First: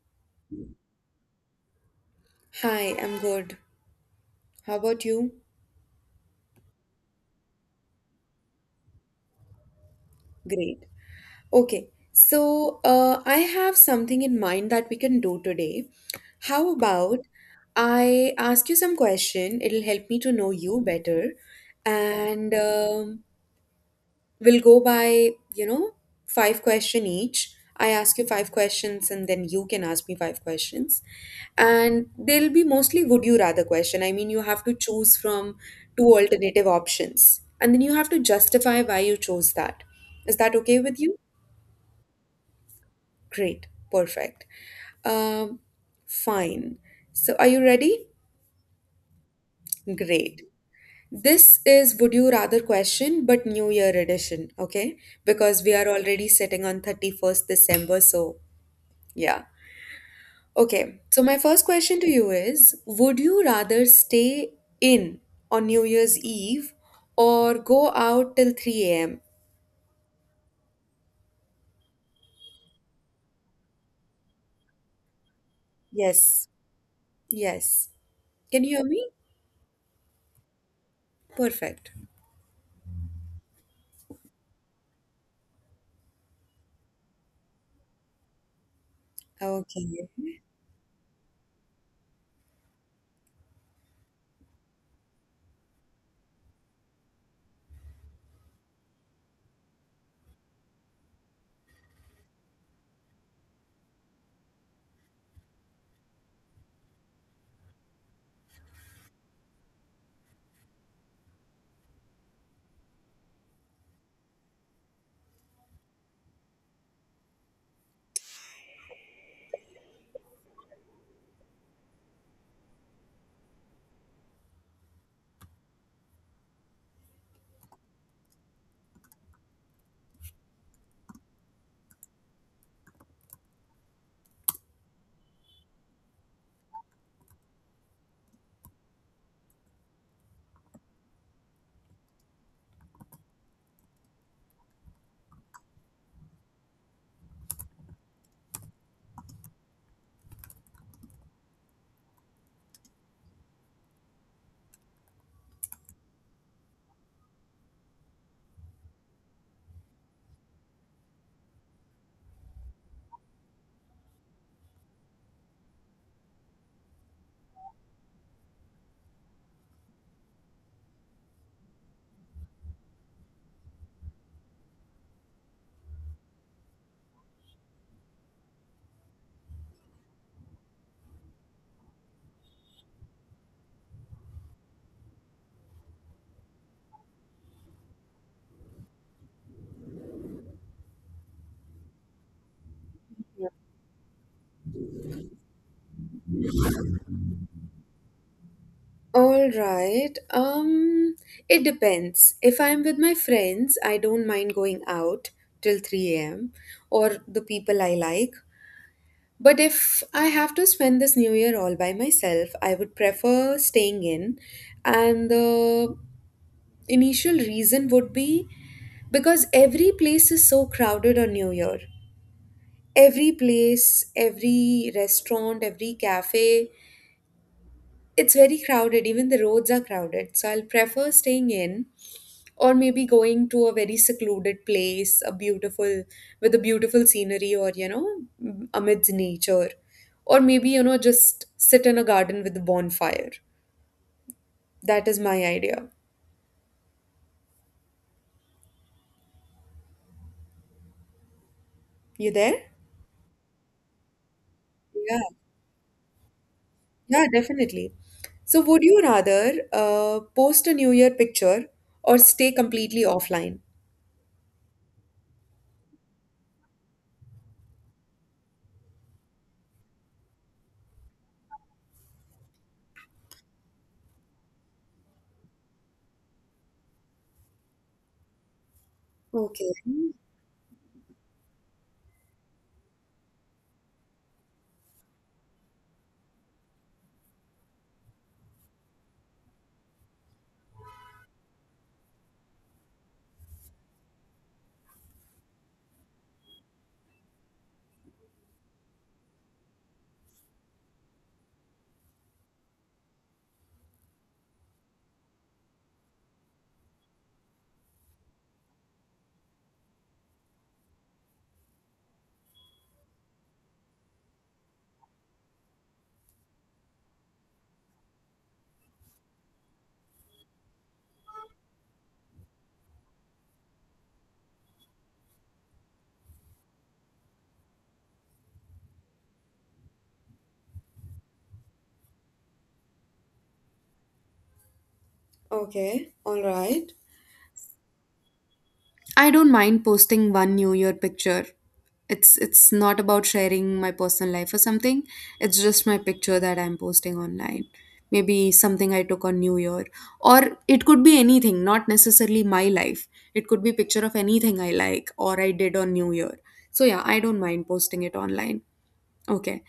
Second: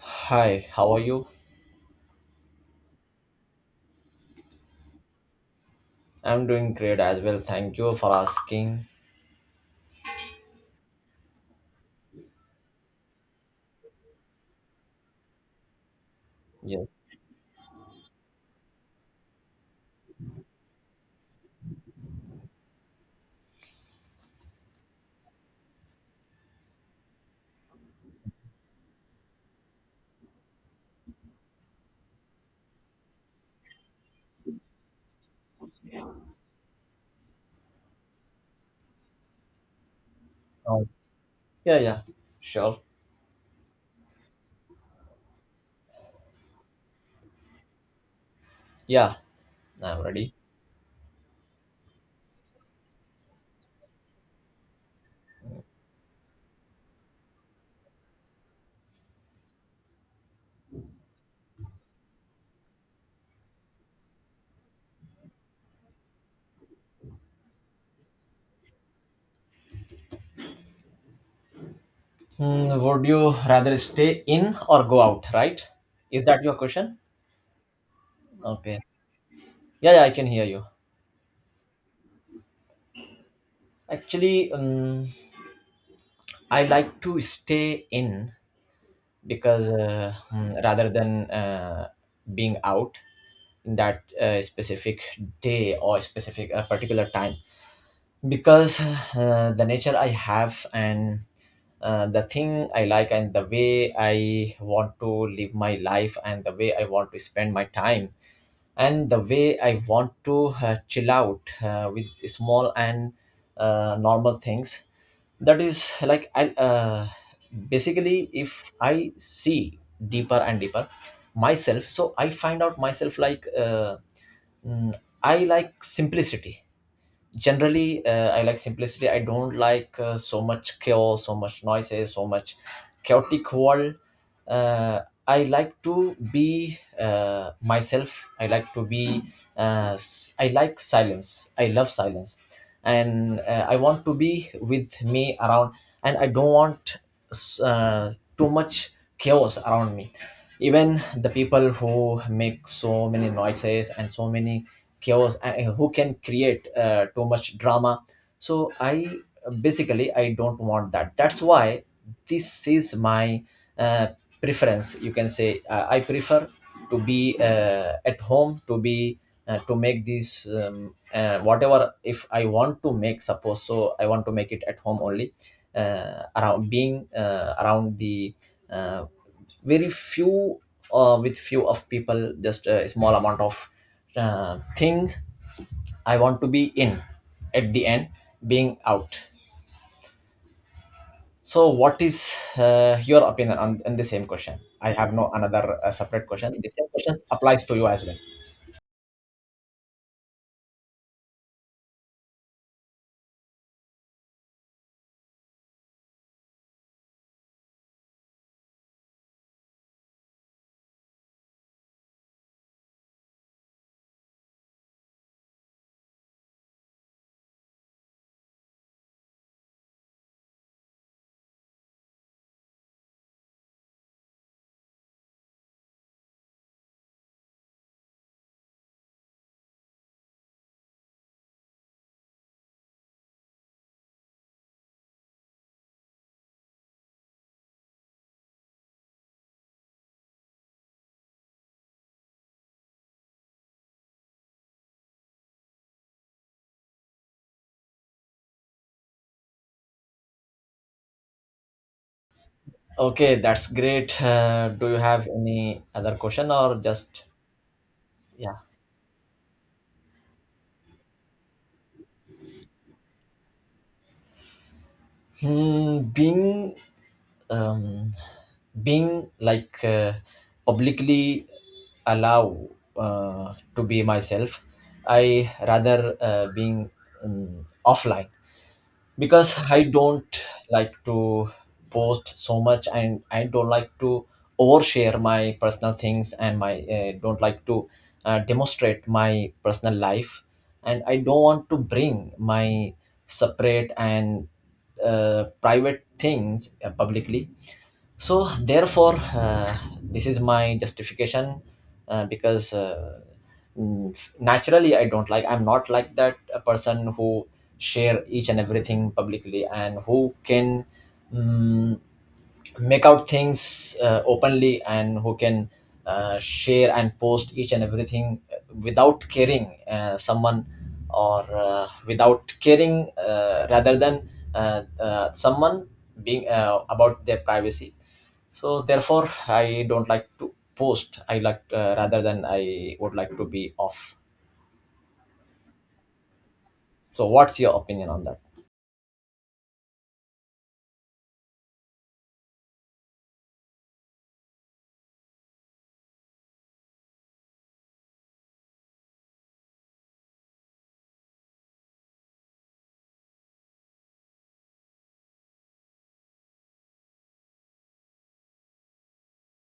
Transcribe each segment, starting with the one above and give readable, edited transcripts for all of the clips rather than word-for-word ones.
Hi, how are you? Hi, I'm good. How about you? I'm doing great as well. Thank you for asking. Great. Okay, so I have something in mind that we can do today. How Yes. about I ask you some question? It'll help me to know you better, and we'll go by, five question each. I ask you five questions and then you can ask me five questions. And they'll be mostly would you rather question. I mean, you have to choose from two alternative options and then you have to justify why you chose that. Is that okay Oh, with you? yeah, yeah. Sure. Great. Perfect. Um, fine. So are you ready? Yeah, I'm ready. Great. This is Would You Rather question, but New Year edition, okay? Because we are already sitting on 31st December, so yeah. Okay, so my first question to you is would you rather stay in on New Year's Eve or go out till 3 a.m.? Would you rather stay in or go out, right? Is that Yes, your question? yes. Can you Okay. hear me? Yeah, yeah, I can hear you. Perfect. Actually, I like to stay in because Okay. Rather than being out in that specific day or specific particular time because the nature I have, and the thing I like, and the way I want to live my life, and the way I want to spend my time, and the way I want to chill out with small and normal things. That is like I, basically, if I see deeper and deeper myself, so I find out myself like, mm, I like simplicity generally. I like simplicity. I don't like so much chaos, so much noises, so much chaotic world. uh, I like to be myself. I like to be I like silence. I love silence. And I want to be with me around, and I don't want uh, too much chaos around me, even the people who make so many noises and so many chaos, and who can create too much drama. So I, basically, I don't want that. That's why this is my uh, preference, you can say. I prefer to be at home, to be to make this, whatever, if I want to make, suppose, so I want to make it at home only, around being around the uh, very few, with few of people, just a small amount of things. I want to be in at the end, being out. So what is your opinion on the same question? I have no another separate question. The same question applies to you as well. All right. It depends. If I'm with my friends, I don't mind going out till 3 a.m. or the people I like. But if I have to spend this new year all by myself, I would prefer staying in. And the initial reason would be because every place is so crowded on new year. Every place, every restaurant, every cafe, it's very crowded, even the roads are crowded. So I'll prefer staying in or maybe going to a very secluded place, a beautiful, with a beautiful scenery or, amidst nature. Or maybe, just sit in a garden with a bonfire. That is my idea. You there? Okay, that's great. Do you Yeah, have any other question, or just yeah, definitely. yeah? So, would you rather post a New Year picture or stay completely offline? Hmm, being um, being like publicly allow to be myself, I rather being offline. Because Okay, I don't like to post so much, and I don't like to overshare my personal things and my, don't like to demonstrate my personal life, and I don't want to bring my separate and private things publicly. So therefore this is my justification, because naturally I don't like, I'm not like that, a person who share each and everything publicly and who can mm, make out things openly, and who can share and post each and everything without caring someone, or without caring rather than someone being about their privacy. So therefore I don't like to post. I like, rather than, I would like to be off. okay, all right. So what's your opinion on that? I don't mind posting one New Year picture. It's not about sharing my personal life or something. It's just my picture that I'm posting online. Maybe something I took on New Year. Or it could be anything, not necessarily my life. It could be picture of anything I like or I did on New Year. So yeah, I don't mind posting it online. Okay.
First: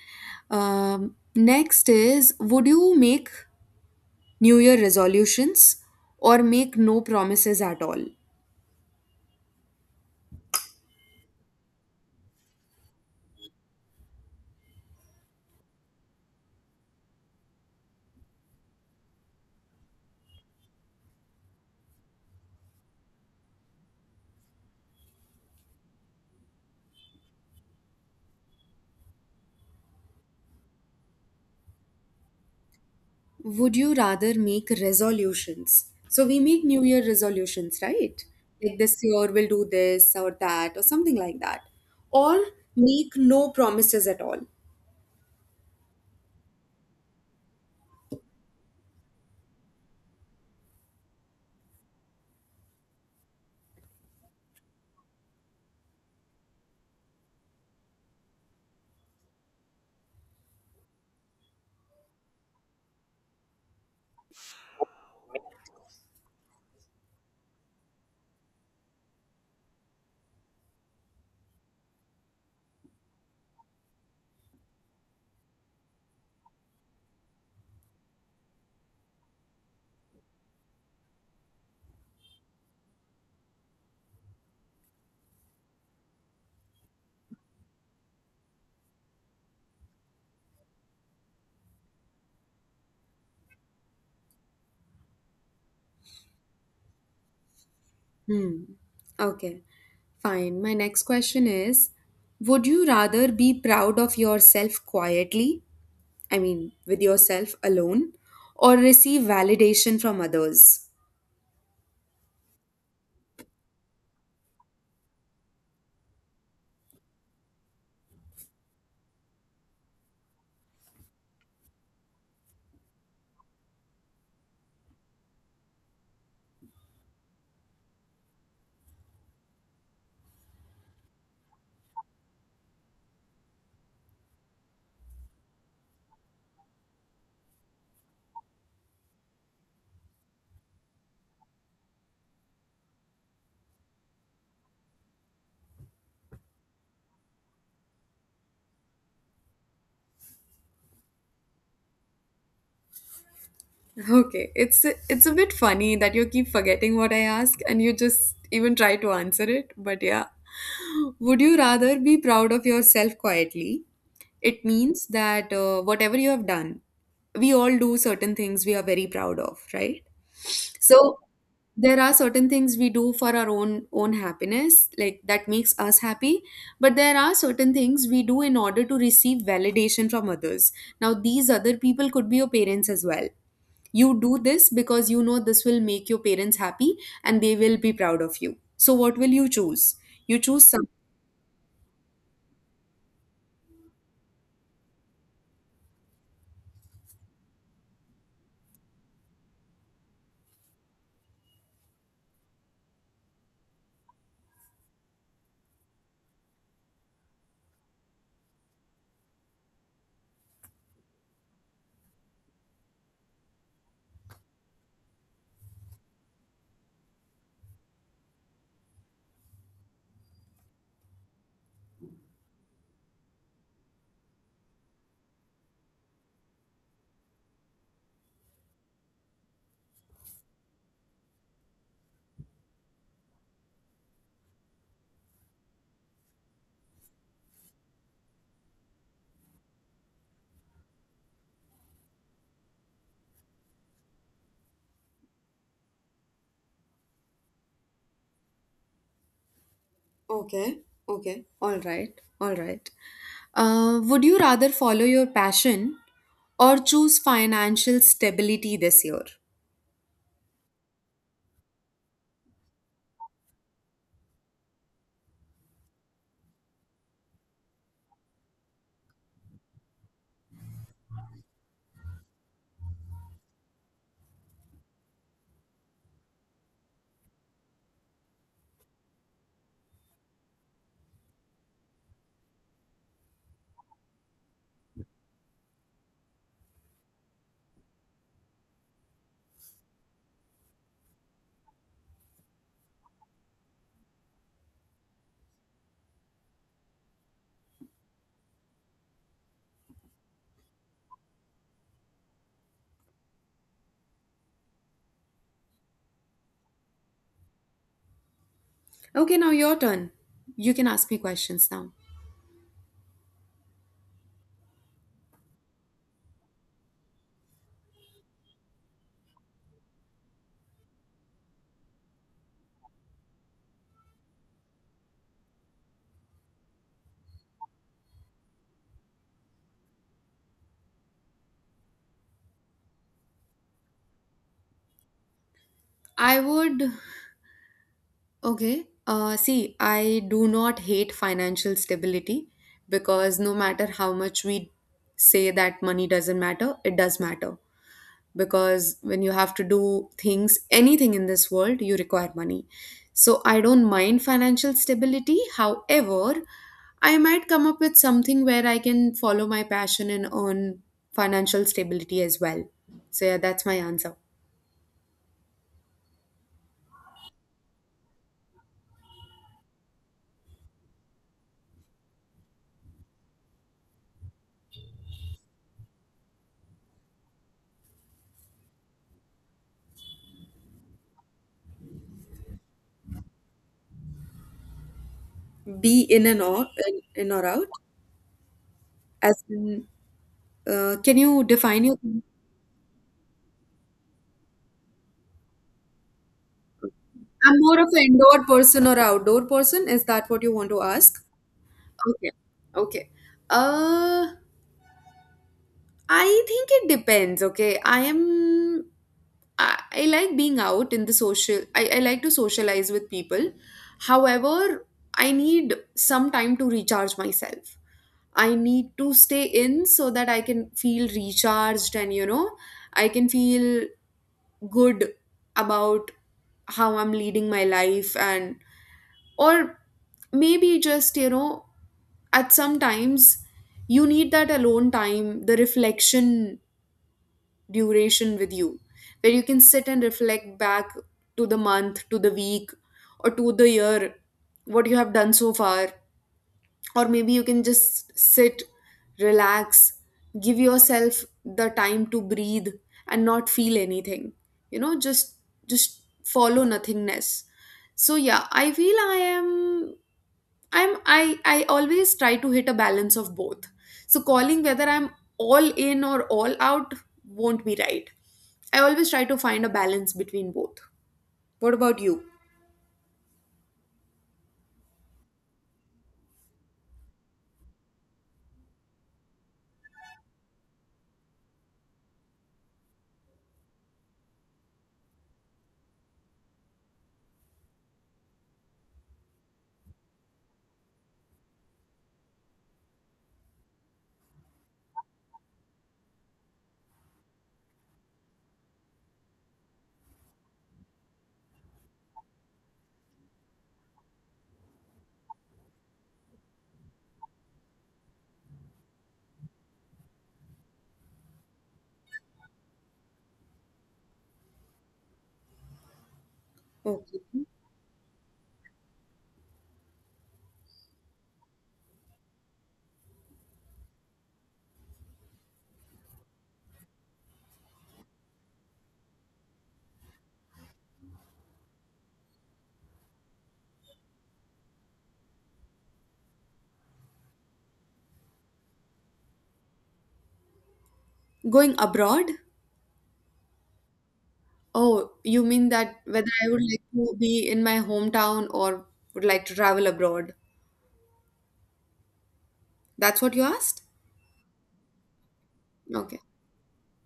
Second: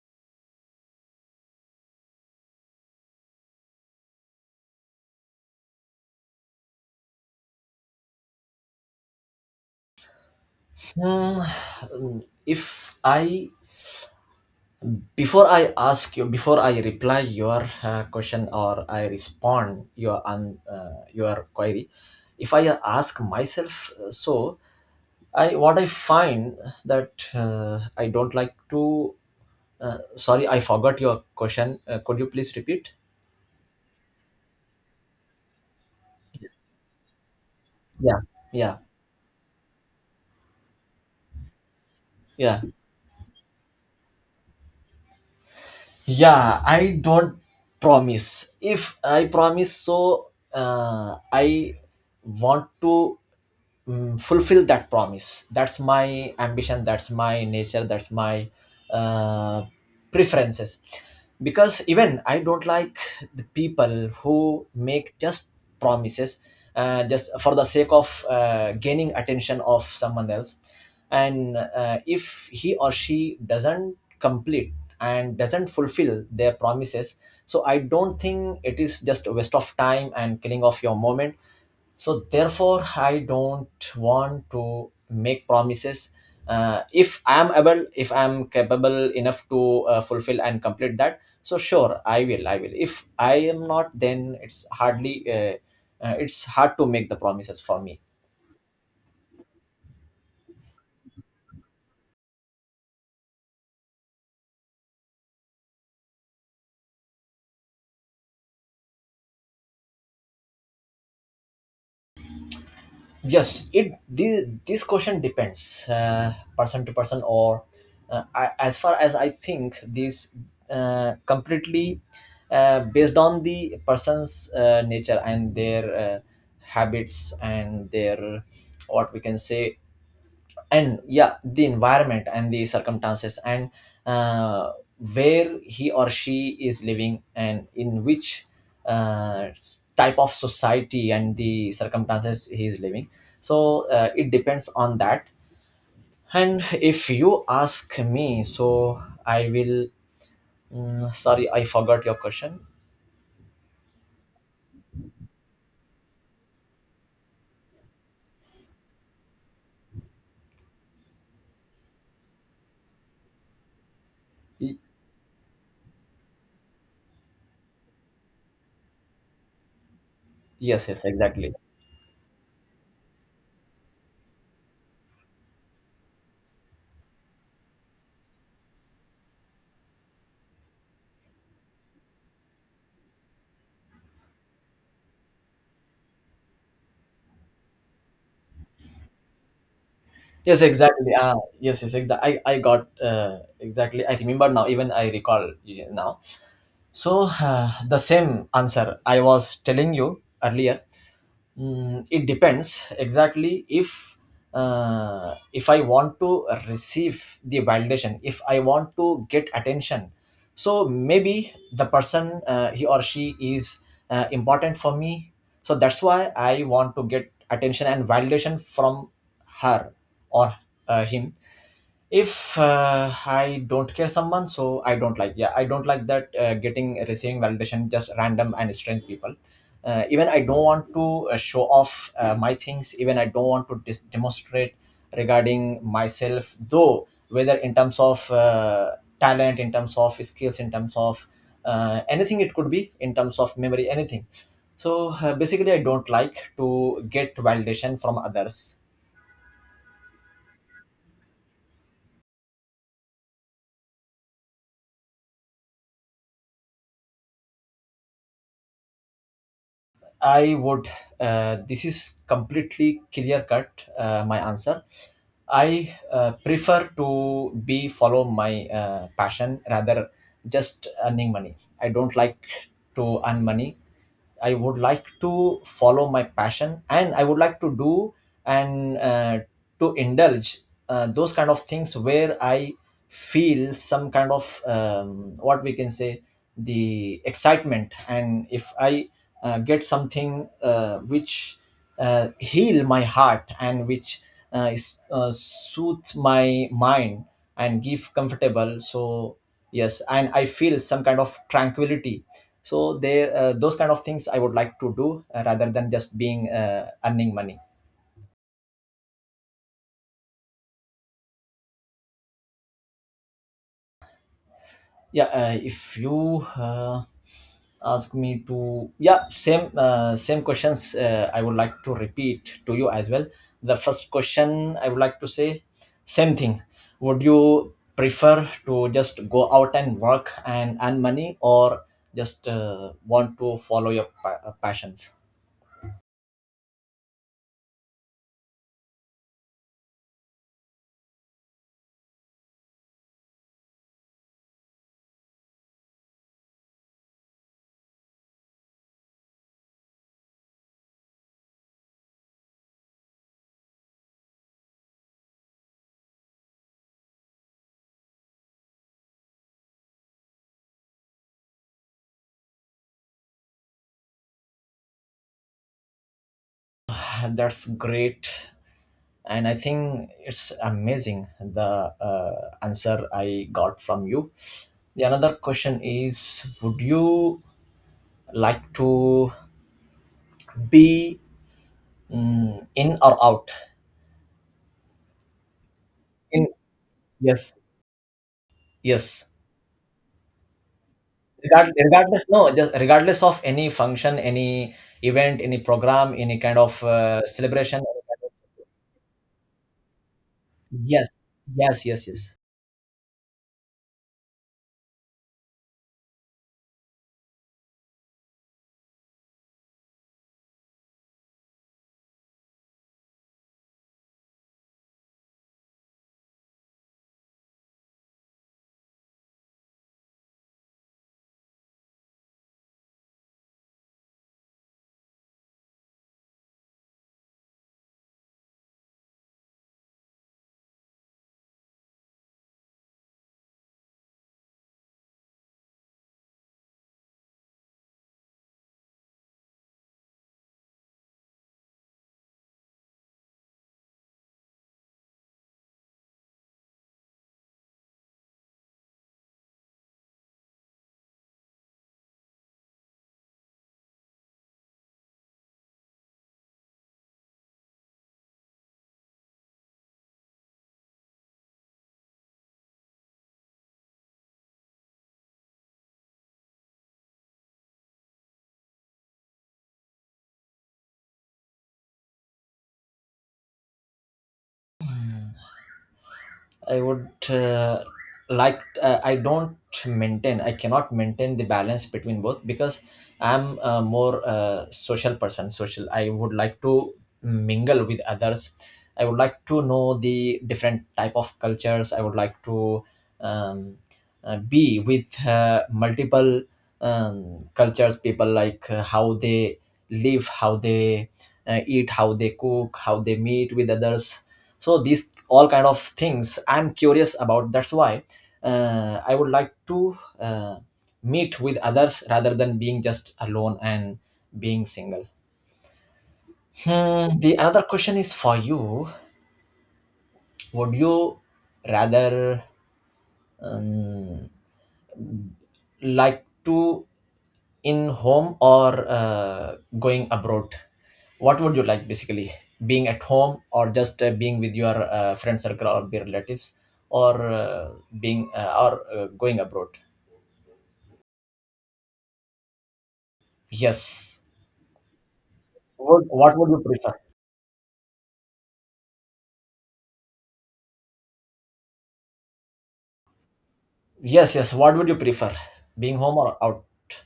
Next is would you make New Year resolutions or make no promises at all? Hmm, if I, before I ask you, before I reply your question, or I respond your query, if I ask myself, so I, what I find, that I don't like to, sorry, I forgot your question. Could you please repeat? Would you rather make resolutions? So we make New Year resolutions, Yeah, right? yeah, Like this year we'll do this or that or something like that. Or yeah. make no promises at all. Yeah, I don't promise. If I promise, so I want to fulfill that promise. That's my ambition, that's my nature, that's my uh, preferences, because even I don't like the people who make just promises just for the sake of gaining attention of someone else. And if he or she doesn't complete and doesn't fulfill their promises, so I don't think, it is just a waste of time and killing of your moment. So therefore I don't want to make promises. If I am able, if I am capable enough to fulfill and complete that, so sure I will. If I am not, then it's hardly it's hard to make the promises for me. Hmm. Okay, fine. My next question is would you rather be proud of yourself quietly, I mean, with yourself alone, or receive validation from others? Yes, it, this question depends, person to person, or I, as far as I think, this completely based on the person's nature and their habits and their, what we can say, and yeah, the environment and the circumstances, and uh, where he or she is living, and in which uh, type of society and the circumstances he is living. So it depends on that. And if you ask me, so I will, sorry, I forgot your question. Okay, it's a bit funny that you keep forgetting what I ask and you just even try to answer it. But yeah, would you rather be proud of yourself quietly? It Y- means that whatever you have done, we all do certain things we are very proud of, right? yes, yes, So exactly. there are certain things we do for our own happiness, like that makes us happy, but there are certain things we do in order to receive validation from others. Now, these other people could be your parents as well. You do this because you know this will make your parents happy and they will be proud of you, so what will you choose? You Yes, choose some. exactly. Ah, yes, yes, exactly. I got, exactly, I remember now. Even I recall, yeah, now. So, the same answer I was telling you earlier. It depends, exactly. If I want to receive the validation, if I want to get attention. So maybe the person, he or she is important for me. So that's why I want to get attention and validation from her, or him. If I don't care someone, so I don't like, yeah, I don't like that, getting, receiving validation just random and strange people. Even I don't want to show off my things. Even I don't want to demonstrate regarding myself, though whether in terms of talent, in terms of skills, in terms of anything. It could be in terms of memory, anything. So basically I don't like to get validation from others. Okay, okay, all right, all right. Would you rather follow your passion or choose financial stability this year? I would. This is completely clear cut. My answer. I prefer to be follow my passion, rather just earning money. I don't like to earn money. I would like to follow my passion, and I would like to do, and to indulge those kind of things where I feel some kind of, what we can say, the excitement. And if I get something which heal my heart, and which is, soothe my mind and give comfortable. So yes, and I feel some kind of tranquility. So there, those kind of things I would like to do, rather than just being earning money. Okay, now your turn. You can ask me questions now. Yeah, if you, ask me to, yeah, same questions, I would like to repeat to you as well. The first question I would like to say, same thing. Would you prefer to just go out and work and earn money, or just want to follow your passions? I would Okay. See, I do not hate financial stability because no matter how much we say that money doesn't matter, it does matter. Because when you have to do things, anything in this world, you require money. So I don't mind financial stability. However, I might come up with something where I can follow my passion and earn financial stability as well. So yeah, that's my answer. That's great, and I think it's amazing, the answer I got from you. The another question is, would you like to be, in or out? Be in and In. or in or Yes, out, yes. as in. Can you define your? I'm Regardless, no, just regardless of any function, any event, any program, any kind of more celebration. of an indoor person or outdoor person. Is that what you want to Yes, ask? yes, yes, Okay. yes. Okay. Uh, I think it depends. Okay. I like being out in the social, I like to socialize with people. However, I need some time to recharge myself. I need to stay in so that I can feel recharged and, I can feel good about how I'm leading my life and or maybe just at some times you need that alone time, the reflection duration with you where you can sit and reflect back to the month, to the week, or to the year, what you have done so far. Or maybe you can just sit, relax, give yourself the time to breathe, and not feel anything, you know just just follow nothingness. So yeah, I feel I am I'm I always try to hit a balance of both. So calling whether I'm all in or all out won't be right. I always try to find a balance between both. What about you? I would, like, I don't maintain, I cannot maintain the balance between both, because I'm a more social person, social. I would like to mingle with others. I would like to know the different type of cultures. I would like to um, be with multiple cultures people, like how they live, how they eat, how they cook, how they meet with others. So these all kind of things I'm curious about. That's why I would like to meet with others, rather than being just alone and being single. Okay. The another question is for you. Would you rather um, like to in home, or going abroad? What would you like, basically? Being at home, or just being with your friend circle or your relatives, or being, or going abroad? Going abroad? Yes. Oh, you mean that What whether what would I you would like prefer? to be in my hometown or would like to travel abroad? That's what you asked? Yes, yes. What would you prefer, being home Okay. or out?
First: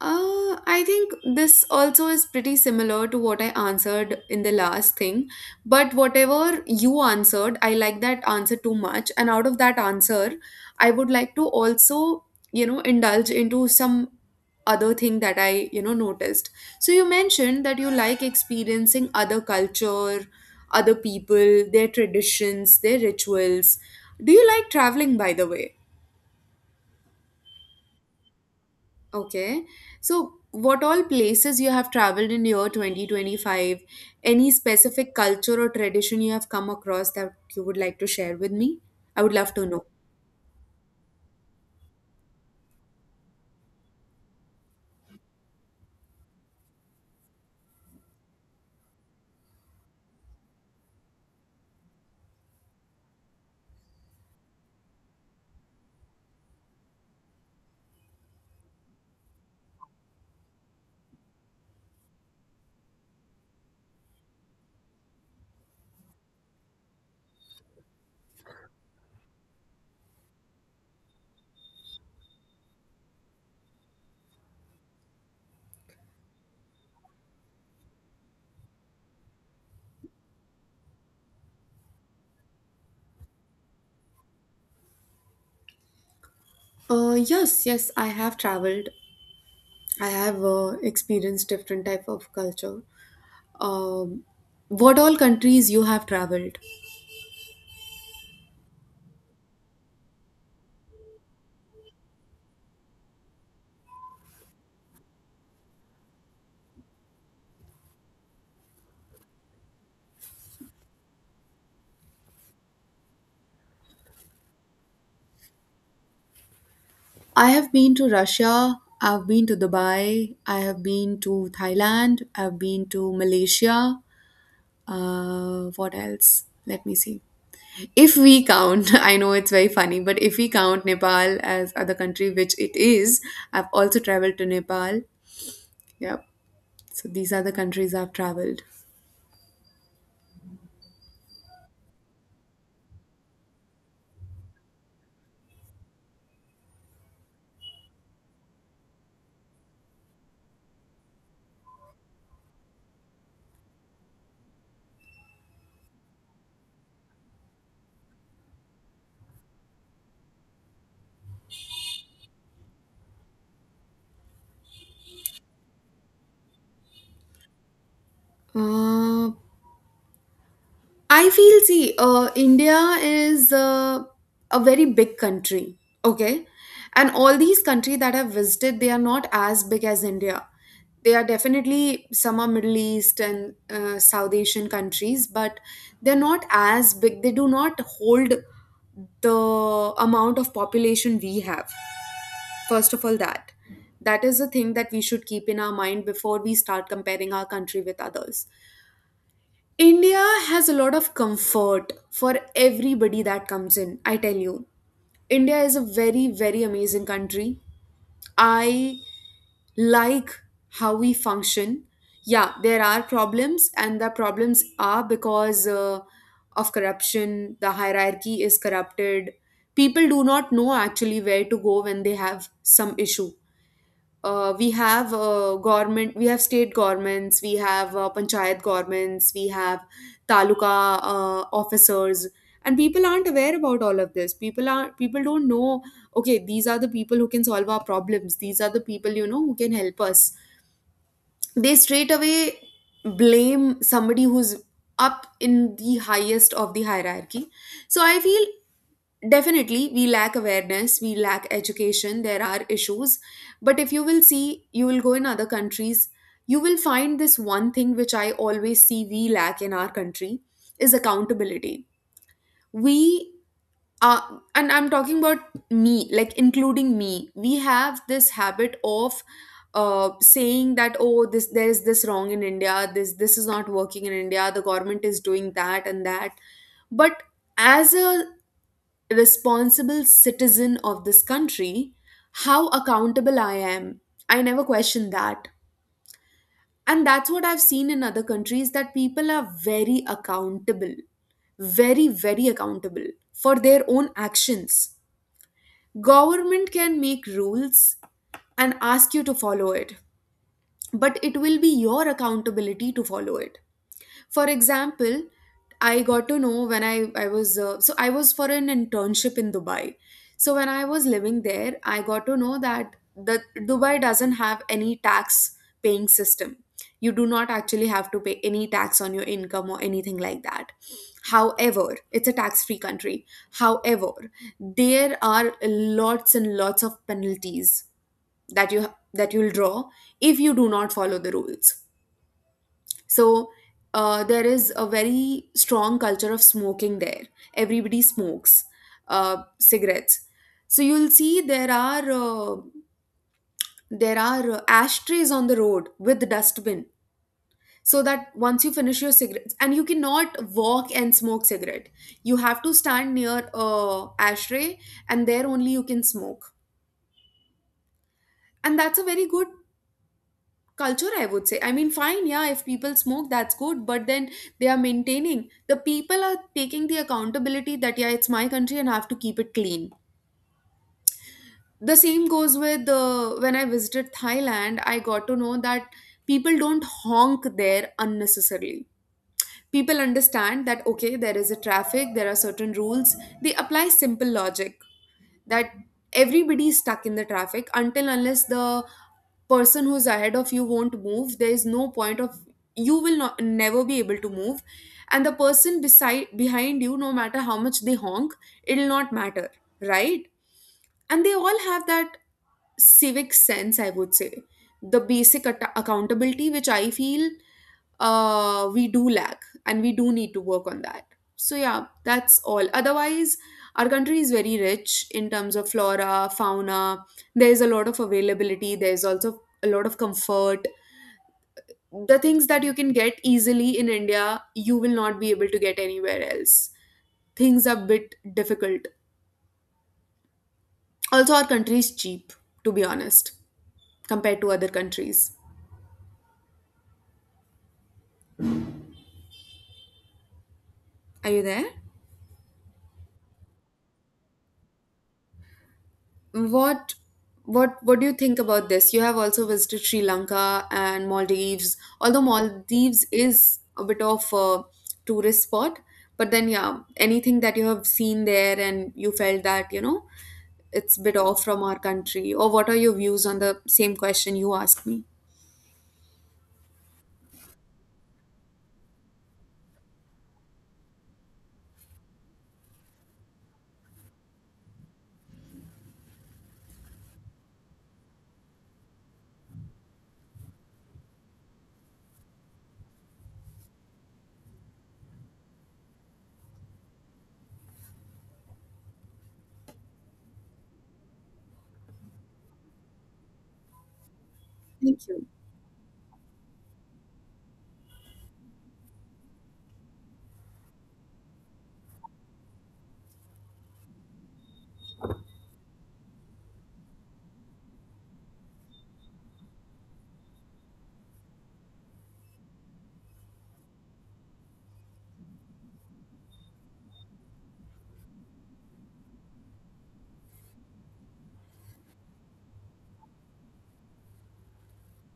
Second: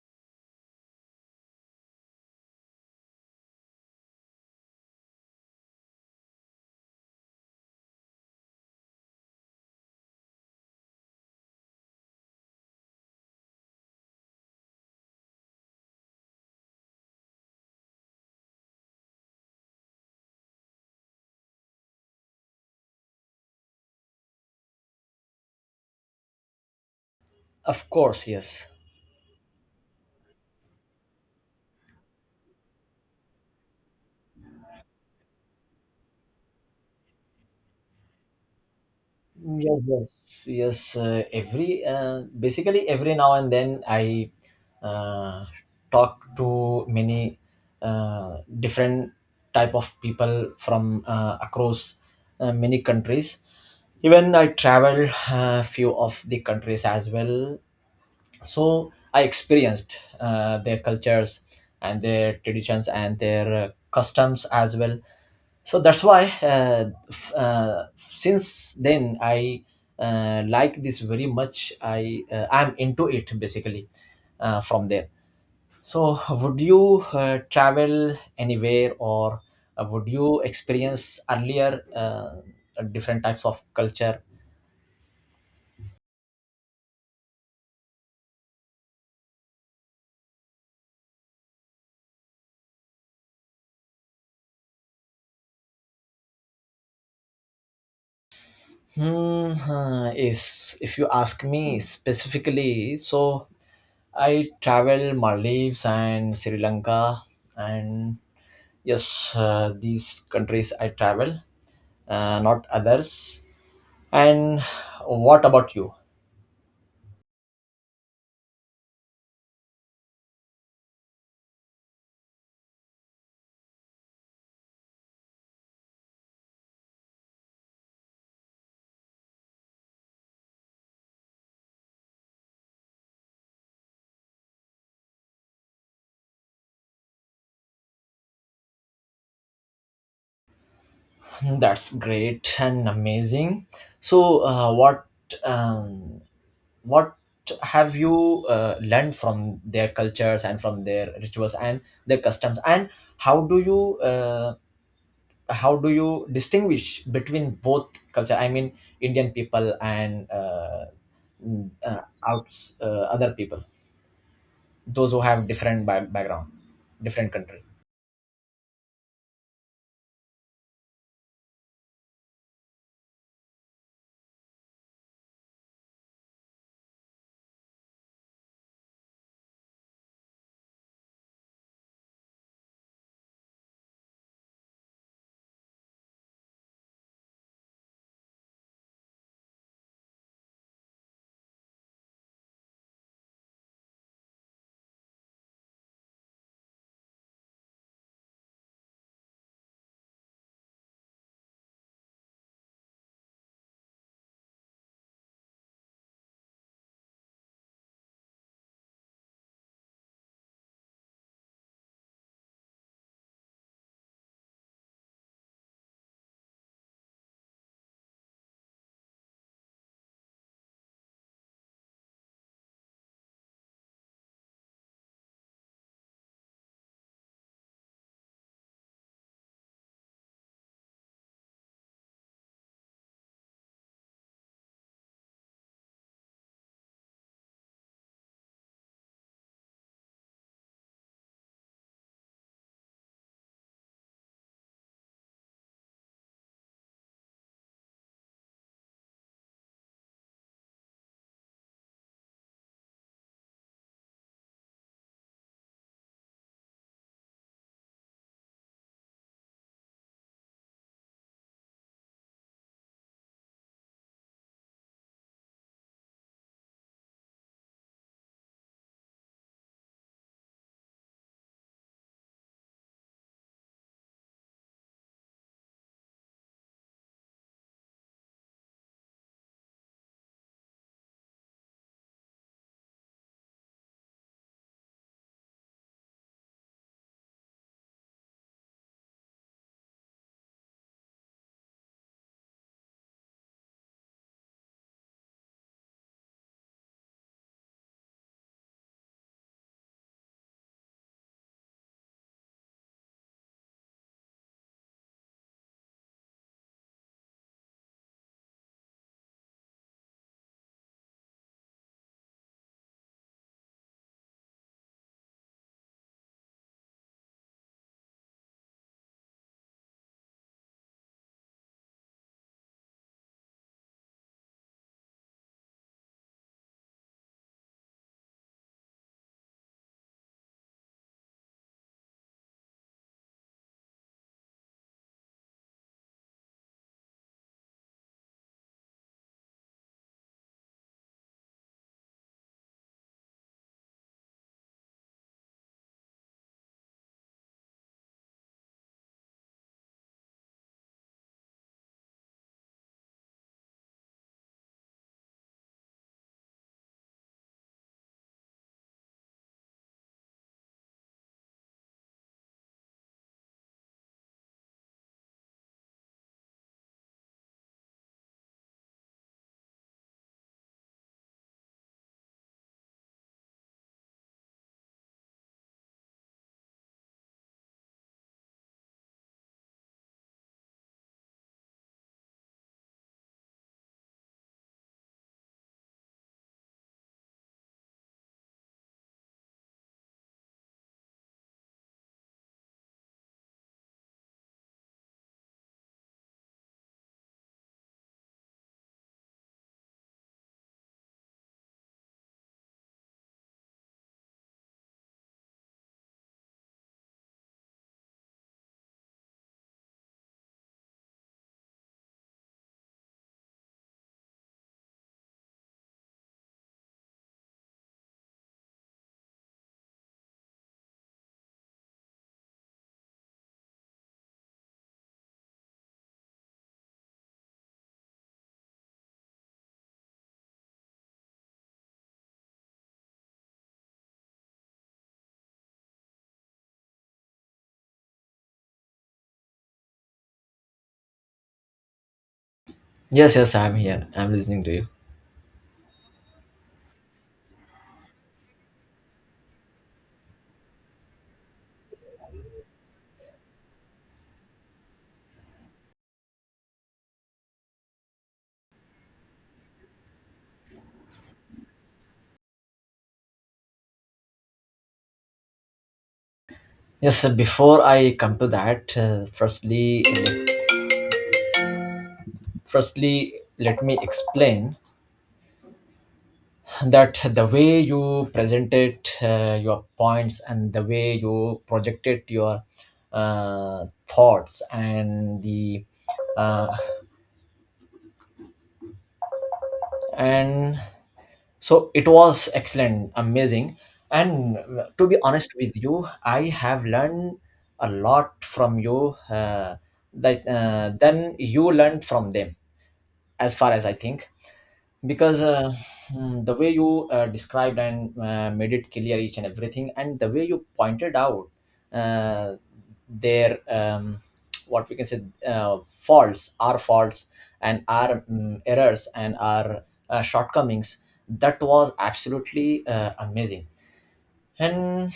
I think this also is pretty similar to what I answered in the last thing. But whatever you answered, I like that answer too much. And out of that answer, I would like to also, indulge into some other thing that I, noticed. So you mentioned that you like experiencing other culture, other people, their traditions, their rituals. Do you like traveling, by the way? Of course, yes. Okay. So, what all places you have traveled in year 2025? Any specific culture or tradition you have come across that you would like to share with me? I would love to Yes, know. yes, yes. Every, basically, every now and then I uh, talk to many different type of people from across many countries. Even I travel few of the countries as well. So I experienced their cultures and their traditions and their customs as well. So that's why since then I like this very much. I'm into it, basically, from there. So would you travel anywhere, or would you experience earlier different types of culture? Yes, yes, I have traveled. I have experienced different type of culture. Um, What all countries you have traveled? Hmm, huh, is if you ask me specifically, so I travel Maldives and Sri Lanka. And yes, these countries I travel, not others. And what about you? I have been to Russia. I've been to Dubai. I have been to Thailand. I've been to Malaysia. What else? Let me see. If we count, I know it's very funny, but if we count Nepal as other country, which it is, I've also traveled to Nepal. Yep. So these are the countries I've traveled. That's great and amazing. So what, um, what have you learned from their cultures and from their rituals and their customs, and how do you, how do you distinguish between both culture, I mean, Indian people, and mm, outs other people, those who have different background, different country? Uh, I feel, see, India is a very big country, okay? And all these countries that I've visited, they are not as big as India. They are definitely some are Middle East and South Asian countries, but they're not as big. They do not hold the amount of population we have. First of all, that. That is a thing that we should keep in our mind before we start comparing our country with others. India has a lot of comfort for everybody that comes in, I tell you. India is a very, very amazing country. I like how we function. Yeah, there are problems, and the problems are because of corruption, the hierarchy is corrupted. People do not know actually where to go when they have some issue. We have government, we have state governments, we have panchayat governments, we have taluka officers, and people aren't aware about all of this. People don't know. Okay, these are the people who can solve our problems. These are the people, you know, who can help us. They straight away blame somebody who's up in the highest of the hierarchy. So I feel definitely we lack awareness, we lack education, there are issues, but if you will see, you will go in other countries, you will find this one thing which I always see we lack in our country is accountability. We are, and I'm talking about me, like including me, we have this habit of saying that, oh, this, there is this wrong in India, this is not working in India, the government is doing that and that, but as a responsible citizen of this country, how accountable I am. I never question that. And that's what I've seen in other countries that people are very accountable, very, very accountable for their own actions. Government can make rules and ask you to follow it, but it will be your accountability to follow it. For example, I got to know when I was so I was for an internship in Dubai. So when I was living there, I got to know that the Dubai doesn't have any tax paying system. You do not actually have to pay any tax on your income or anything like that. However, it's a tax free country. However, there are lots and lots of penalties that you that you'll draw if you do not follow the rules. So there is a very strong culture of smoking there. Everybody smokes cigarettes. So you'll see there are ashtrays on the road with dustbin. So that once you finish your cigarettes, and you cannot walk and smoke cigarette, you have to stand near a ashtray, and there only you can smoke. And that's a very good culture, I would say. I mean, fine, yeah, if people smoke, that's good, but then they are maintaining, the people are taking the accountability that yeah, it's my country and I have to keep it clean. The same goes with when I visited Thailand, I got to know that people don't honk there unnecessarily. People understand that okay, there is a traffic, there are certain rules. They apply simple logic that everybody is stuck in the traffic, until unless the person who's ahead of you won't move, there is no point of, you will not never be able to move. And the person beside behind you, no matter how much they honk, it'll not matter, right? And they all have that civic sense, I would say. The basic accountability which I feel we do lack and we do need to work on that. So, yeah, that's all. Otherwise, our country is very rich in terms of flora, fauna. There's a lot of availability, there's also a lot of comfort. The things that you can get easily in India, you will not be able to get anywhere else. Things are a bit difficult. Also, our country is cheap, to be honest, compared to other countries. Are you there? Yes, yes, I'm here. I'm listening to you. what what what do you think about this? You have also visited Sri Lanka and Maldives. Although Maldives is a bit of a tourist spot, but then yeah, anything that you have seen there and you felt that you know, it's a bit off from our country, or what are your views on the same question you asked me? Yes, so before I come to that, firstly, firstly, let me explain that the way you presented your points, and the way you projected your thoughts and the uh, and So it was excellent, amazing. And to Thank be you. honest with you, I have learned a lot from you, that then you learned from them, as far as I think, because the way you described and made it clear each and everything, and the way you pointed out uh, their what we can say, faults, our faults, and our errors, and our shortcomings, that was absolutely amazing. And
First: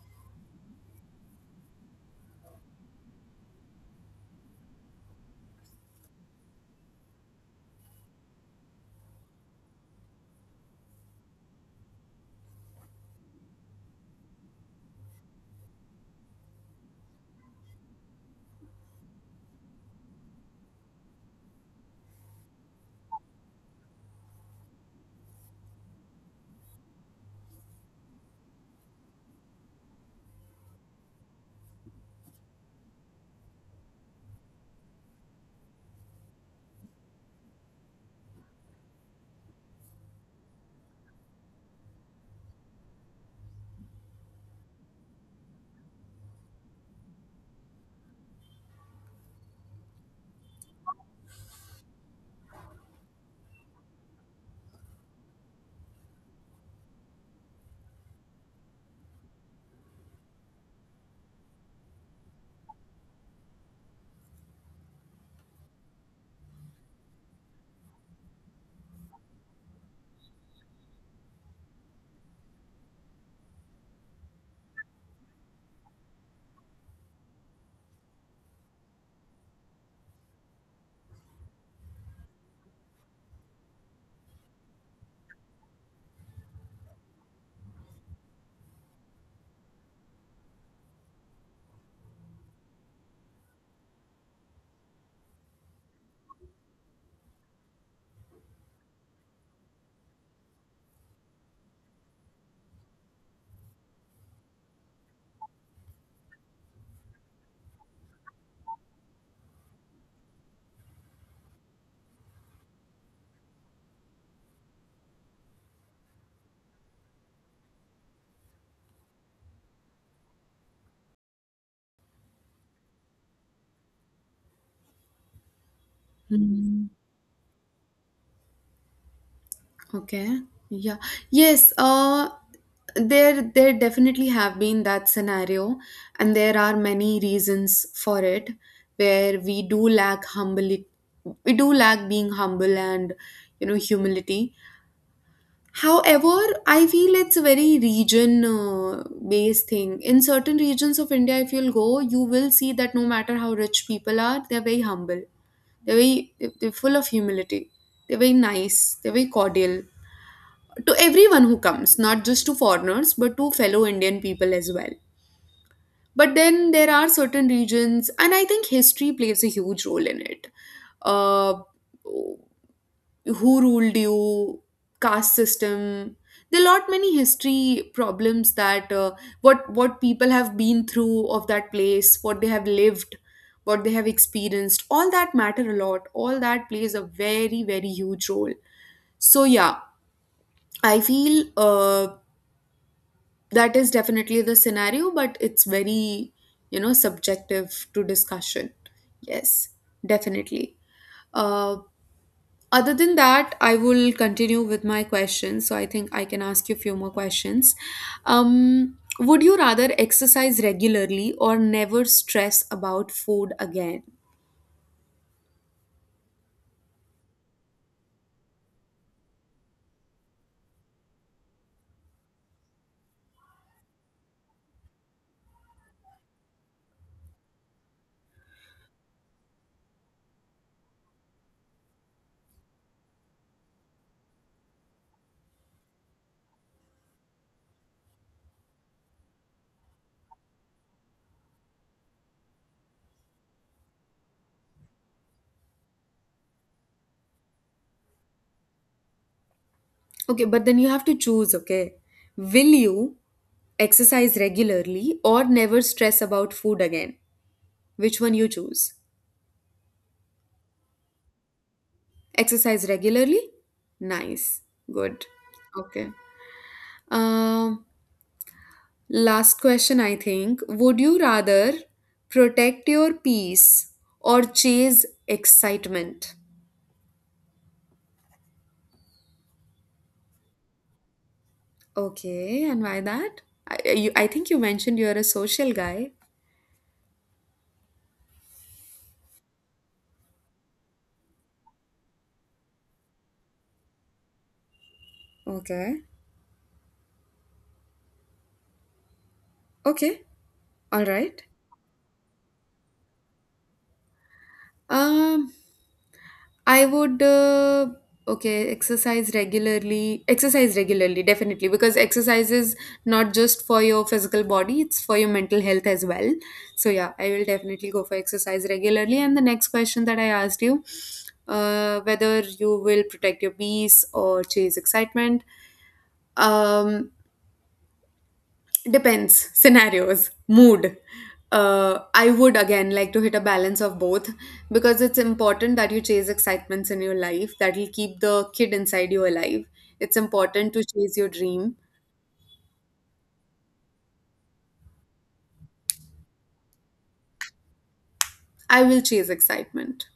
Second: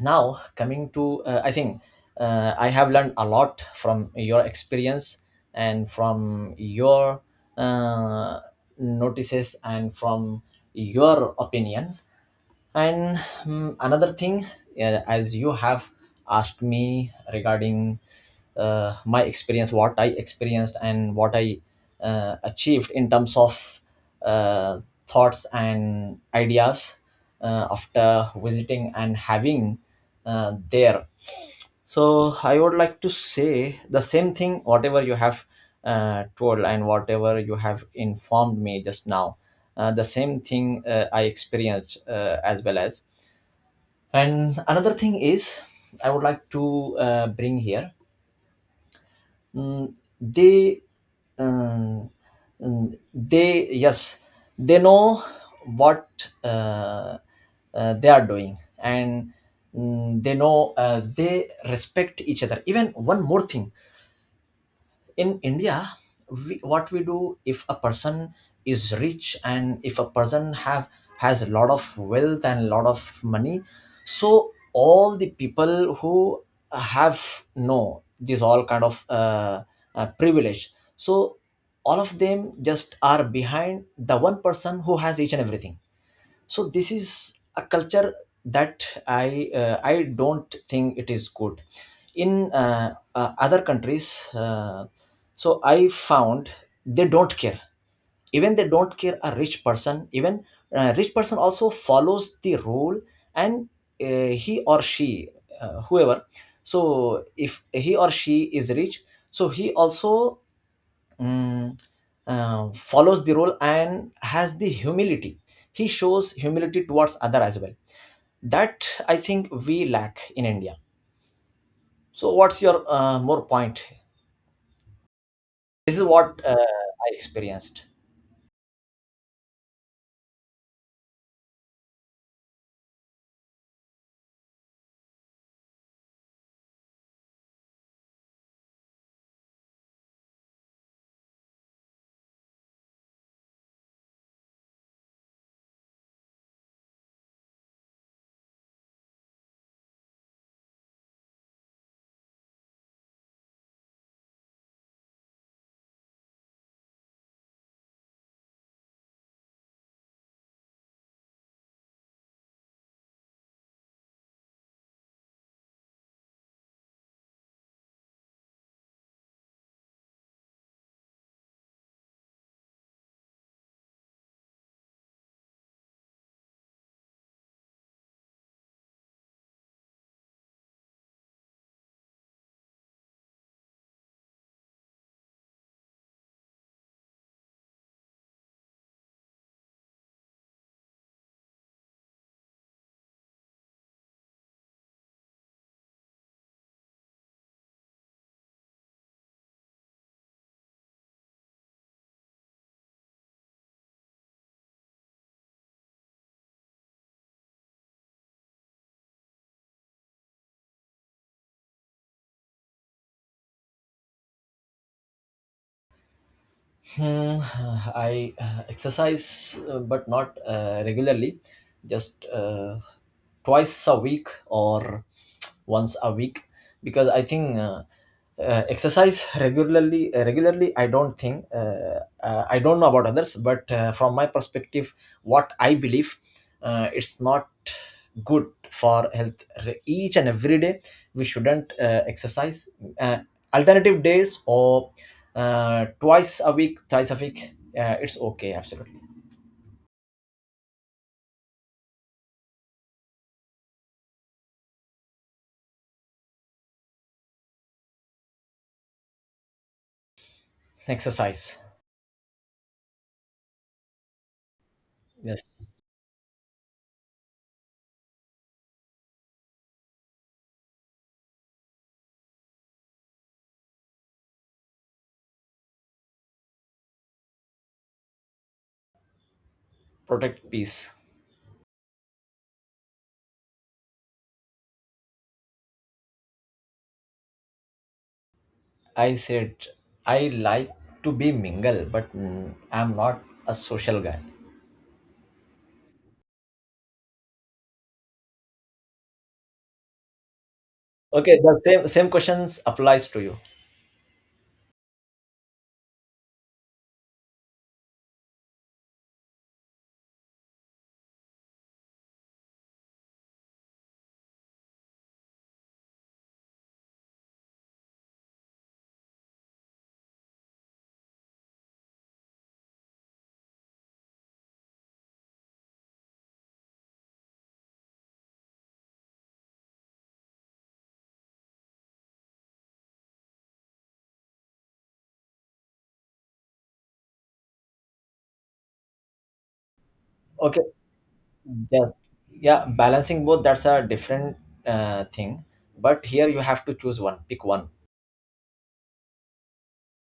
now, coming to, I think, I have learned a lot from your experience and from your uh, notices and from your opinions. And another thing, yeah, as you have asked me regarding my experience, what I experienced and what I achieved in terms of uh, thoughts and ideas after visiting and having there. So I would like to say the same thing, whatever you have told and whatever you have informed me just now. The same thing I experienced as well. As. And another thing is, I would like to bring here. mm, they, um, yes, they know what uh, they are doing, and they know, they respect each other. Even one more thing, in India, what we do if a person is rich, and if a person have has a lot of wealth and a lot of money, so all the people who have no, this all kind of privilege, so all of them just are behind the one person who has each and everything. So this is a culture that I don't think it is good. In other countries, so I found they don't care. Even they don't care a rich person. Even a rich person also follows the rule, and he or she, whoever, so if he or she is rich, so he also mm, follows the role and has the humility. He shows humility towards other as well. That I think we lack in India. So, what's your more point? This is what Hmm. I experienced. Okay. Yeah. Yes. There there definitely have been that scenario, and there are many reasons for it where we do lack humble, we do lack being humble and you know, humility. However, I feel it's a very region based thing. In certain regions of India, if you'll go, you will see that no matter how rich people are, they're very humble. They're very, they're full of humility. They're very nice. They're very cordial to everyone who comes, not just to foreigners, but to fellow Indian people as well. But then there are certain regions, and I think history plays a huge role in it. Uh, who ruled you? Caste system. There are lot many history problems that what people have been through of that place, what they have lived, what they have experienced. All that matter a lot. All that plays a very very huge role. So yeah, I feel. That is definitely the scenario, but it's very you know, subjective to discussion. Yes, definitely. uh, Other than that, I will continue with my questions. So I think I can ask you a few more questions. Would you rather exercise regularly or never stress about food again? Hmm. I exercise, but not regularly, just twice a week or once a week, because I think exercise regularly, I don't think. I don't know about others, but from my perspective, what I believe, it's not good for health. Each and every day, we shouldn't exercise. Uh, Alternative days, or twice a week, thrice a week, it's okay, absolutely. Okay, but then you have to choose. Okay, will you exercise regularly or never stress about food again? Which one you choose? Exercise, Exercise regularly? Nice. Good. yes, Okay. Um, last question, I think. Would you rather protect your peace or chase excitement? protect peace. Okay, and why that? I think you mentioned you're a social guy. I said I like to be mingle, but I'm not a social guy. Okay. Okay. All Okay, right. the same questions applies to you. Um, I would okay, exercise regularly. Exercise regularly, definitely, because exercise is not just for your physical body; it's for your mental health as well. So yeah, I will definitely go for exercise regularly. And the next question that I asked you, whether you will protect your peace or chase excitement. Um, Depends, scenarios, mood. I would again like to hit a balance of both because it's important that you chase excitements in your life that will keep the kid inside you alive. It's Okay, important to chase your dream. yes, yeah, balancing both, that's a different thing, but here you have to choose one, pick one. I will chase excitement.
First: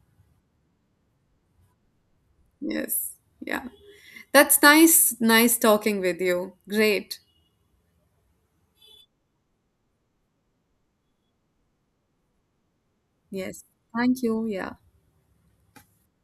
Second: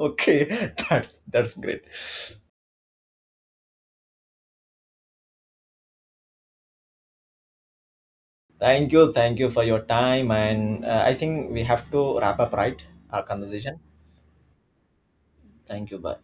Okay, that's great. Yes. Yeah. That's nice. Nice talking with you. Great. Thank you for your time, and I think we have to wrap up, right, our Yes. conversation. Thank you. Yeah. Thank you. Bye.